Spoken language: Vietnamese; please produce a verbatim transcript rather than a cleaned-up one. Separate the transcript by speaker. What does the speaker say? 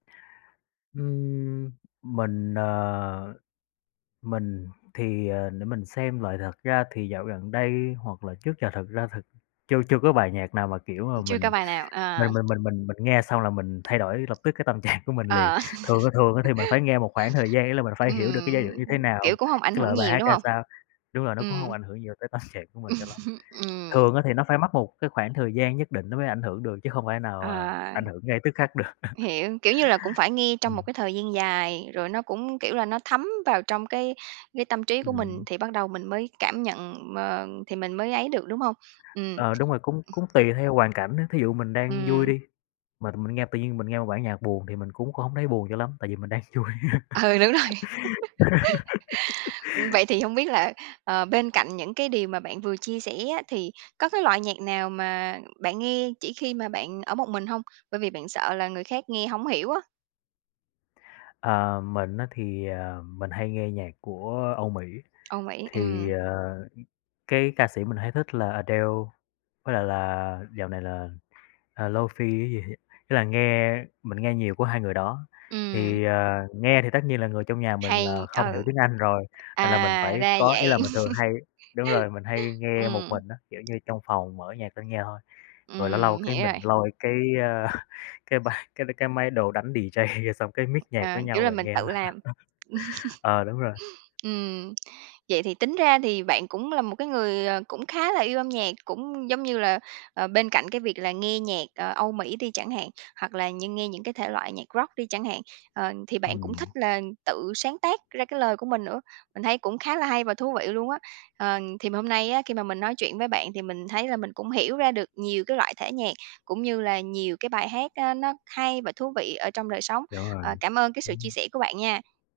Speaker 1: Ừm, mình, ờ, mình thì, ờ, để mình xem lại thật ra thì dạo gần đây hoặc là trước giờ thật ra thật chưa chưa có bài nhạc nào mà, kiểu, mà
Speaker 2: Mình chưa có
Speaker 1: mình
Speaker 2: bài nào, à.
Speaker 1: mình mình mình mình nghe xong là mình thay đổi lập tức cái tâm trạng của mình liền.
Speaker 2: Ờ.
Speaker 1: Thường á thường á thì mình phải nghe một khoảng thời gian, ý là mình phải hiểu được cái giai điệu
Speaker 2: Ừm,
Speaker 1: như thế
Speaker 2: kiểu,
Speaker 1: nào,
Speaker 2: cũng hông ảnh
Speaker 1: cái
Speaker 2: hưởng
Speaker 1: lời bài
Speaker 2: nhiều,
Speaker 1: hát
Speaker 2: đúng
Speaker 1: ra
Speaker 2: hông?
Speaker 1: sao. Đúng rồi, nó cũng hông
Speaker 2: Ừm.
Speaker 1: ảnh hưởng nhiều tới tâm trạng của mình cho lắm.
Speaker 2: Ừm, ừm.
Speaker 1: Thường á thì nó phải mất một cái khoảng thời gian nhất định nó mới ảnh hưởng được chứ không phải nào mà
Speaker 2: À.
Speaker 1: ảnh hưởng ngay tức khắc được.
Speaker 2: Hiểu, kiểu như là, cũng phải nghe trong một
Speaker 1: Ừm.
Speaker 2: cái thời gian dài, rồi nó cũng kiểu là, nó thấm vào trong cái cái tâm trí của mình
Speaker 1: Ừm.
Speaker 2: thì bắt đầu mình mới cảm nhận, ờ, thì mình mới ấy được, đúng hông? Ừm.
Speaker 1: Ờ, đúng rồi, cũng
Speaker 2: Ừm.
Speaker 1: cũng tùy theo hoàn cảnh á, thí dụ mình đang vui
Speaker 2: Ừm.
Speaker 1: đi, mà mình nghe tự nhiên mình nghe một bản nhạc buồn thì mình cũng cũng hông thấy buồn cho lắm, tại vì mình đang vui.
Speaker 2: Ừ, đúng rồi. Vậy thì hông biết là, ờ, bên cạnh những cái điều mà bạn vừa chia sẻ á, thì có cái loại nhạc nào mà bạn nghe chỉ khi mà bạn ở một mình hông? Bởi vì bạn sợ là người khác nghe hông hiểu á.
Speaker 1: À, mình á thì, ờ, mình hay nghe nhạc của Âu Mỹ,
Speaker 2: Ô, vậy á?
Speaker 1: thì,
Speaker 2: Ừm.
Speaker 1: ờ, cái ca sĩ mình hay thích là Adele, với lại là dạo này là, à, Lofi cái gì ấy, tức là nghe mình nghe nhiều của hai người đó.
Speaker 2: Ừm.
Speaker 1: Thì, à, nghe thì tất nhiên là người trong nhà mình
Speaker 2: Hay,
Speaker 1: là không hiểu
Speaker 2: ừ.
Speaker 1: tiếng Anh rồi, nên là mình
Speaker 2: À
Speaker 1: phải
Speaker 2: ra
Speaker 1: có ý là
Speaker 2: vậy.
Speaker 1: mình thường hay đúng rồi mình hay nghe một
Speaker 2: Ừm.
Speaker 1: mình á, kiểu như, trong phòng mở nhạc lên nghe thôi. Rồi lâu lâu
Speaker 2: Ừm,
Speaker 1: cái
Speaker 2: hiểu
Speaker 1: mình
Speaker 2: rồi.
Speaker 1: lôi cái, à, cái bàn cái cái máy, đồ đánh D-J xong cái mix nhạc
Speaker 2: À,
Speaker 1: với
Speaker 2: kiểu
Speaker 1: nhau
Speaker 2: là,
Speaker 1: rồi
Speaker 2: mình
Speaker 1: nghe.
Speaker 2: tự làm.
Speaker 1: Ờ, đúng rồi.
Speaker 2: Ừm, vậy thì tính ra thì bạn cũng là một cái người, ờ, cũng khá là yêu âm nhạc, cũng giống như là, ờ, bên cạnh cái việc là nghe nhạc, ờ, Âu Mỹ đi chẳng hạn, hoặc là như nghe những cái thể loại nhạc rock đi chẳng hạn, ờ, thì bạn cũng thích
Speaker 1: Ừm.
Speaker 2: là tự sáng tác ra cái lời của mình nữa. Mình thấy cũng khá là hay và thú vị luôn á. Ờ, thì hôm nay á, khi mà mình nói chuyện với bạn thì mình thấy là mình cũng hiểu ra được nhiều cái loại thể nhạc cũng như là nhiều cái bài hát á nó hay và thú vị ở trong đời sống.
Speaker 1: Hiểu
Speaker 2: Ờ,
Speaker 1: rồi,
Speaker 2: cảm ơn cái sự chia
Speaker 1: đúng.
Speaker 2: sẻ của bạn nha!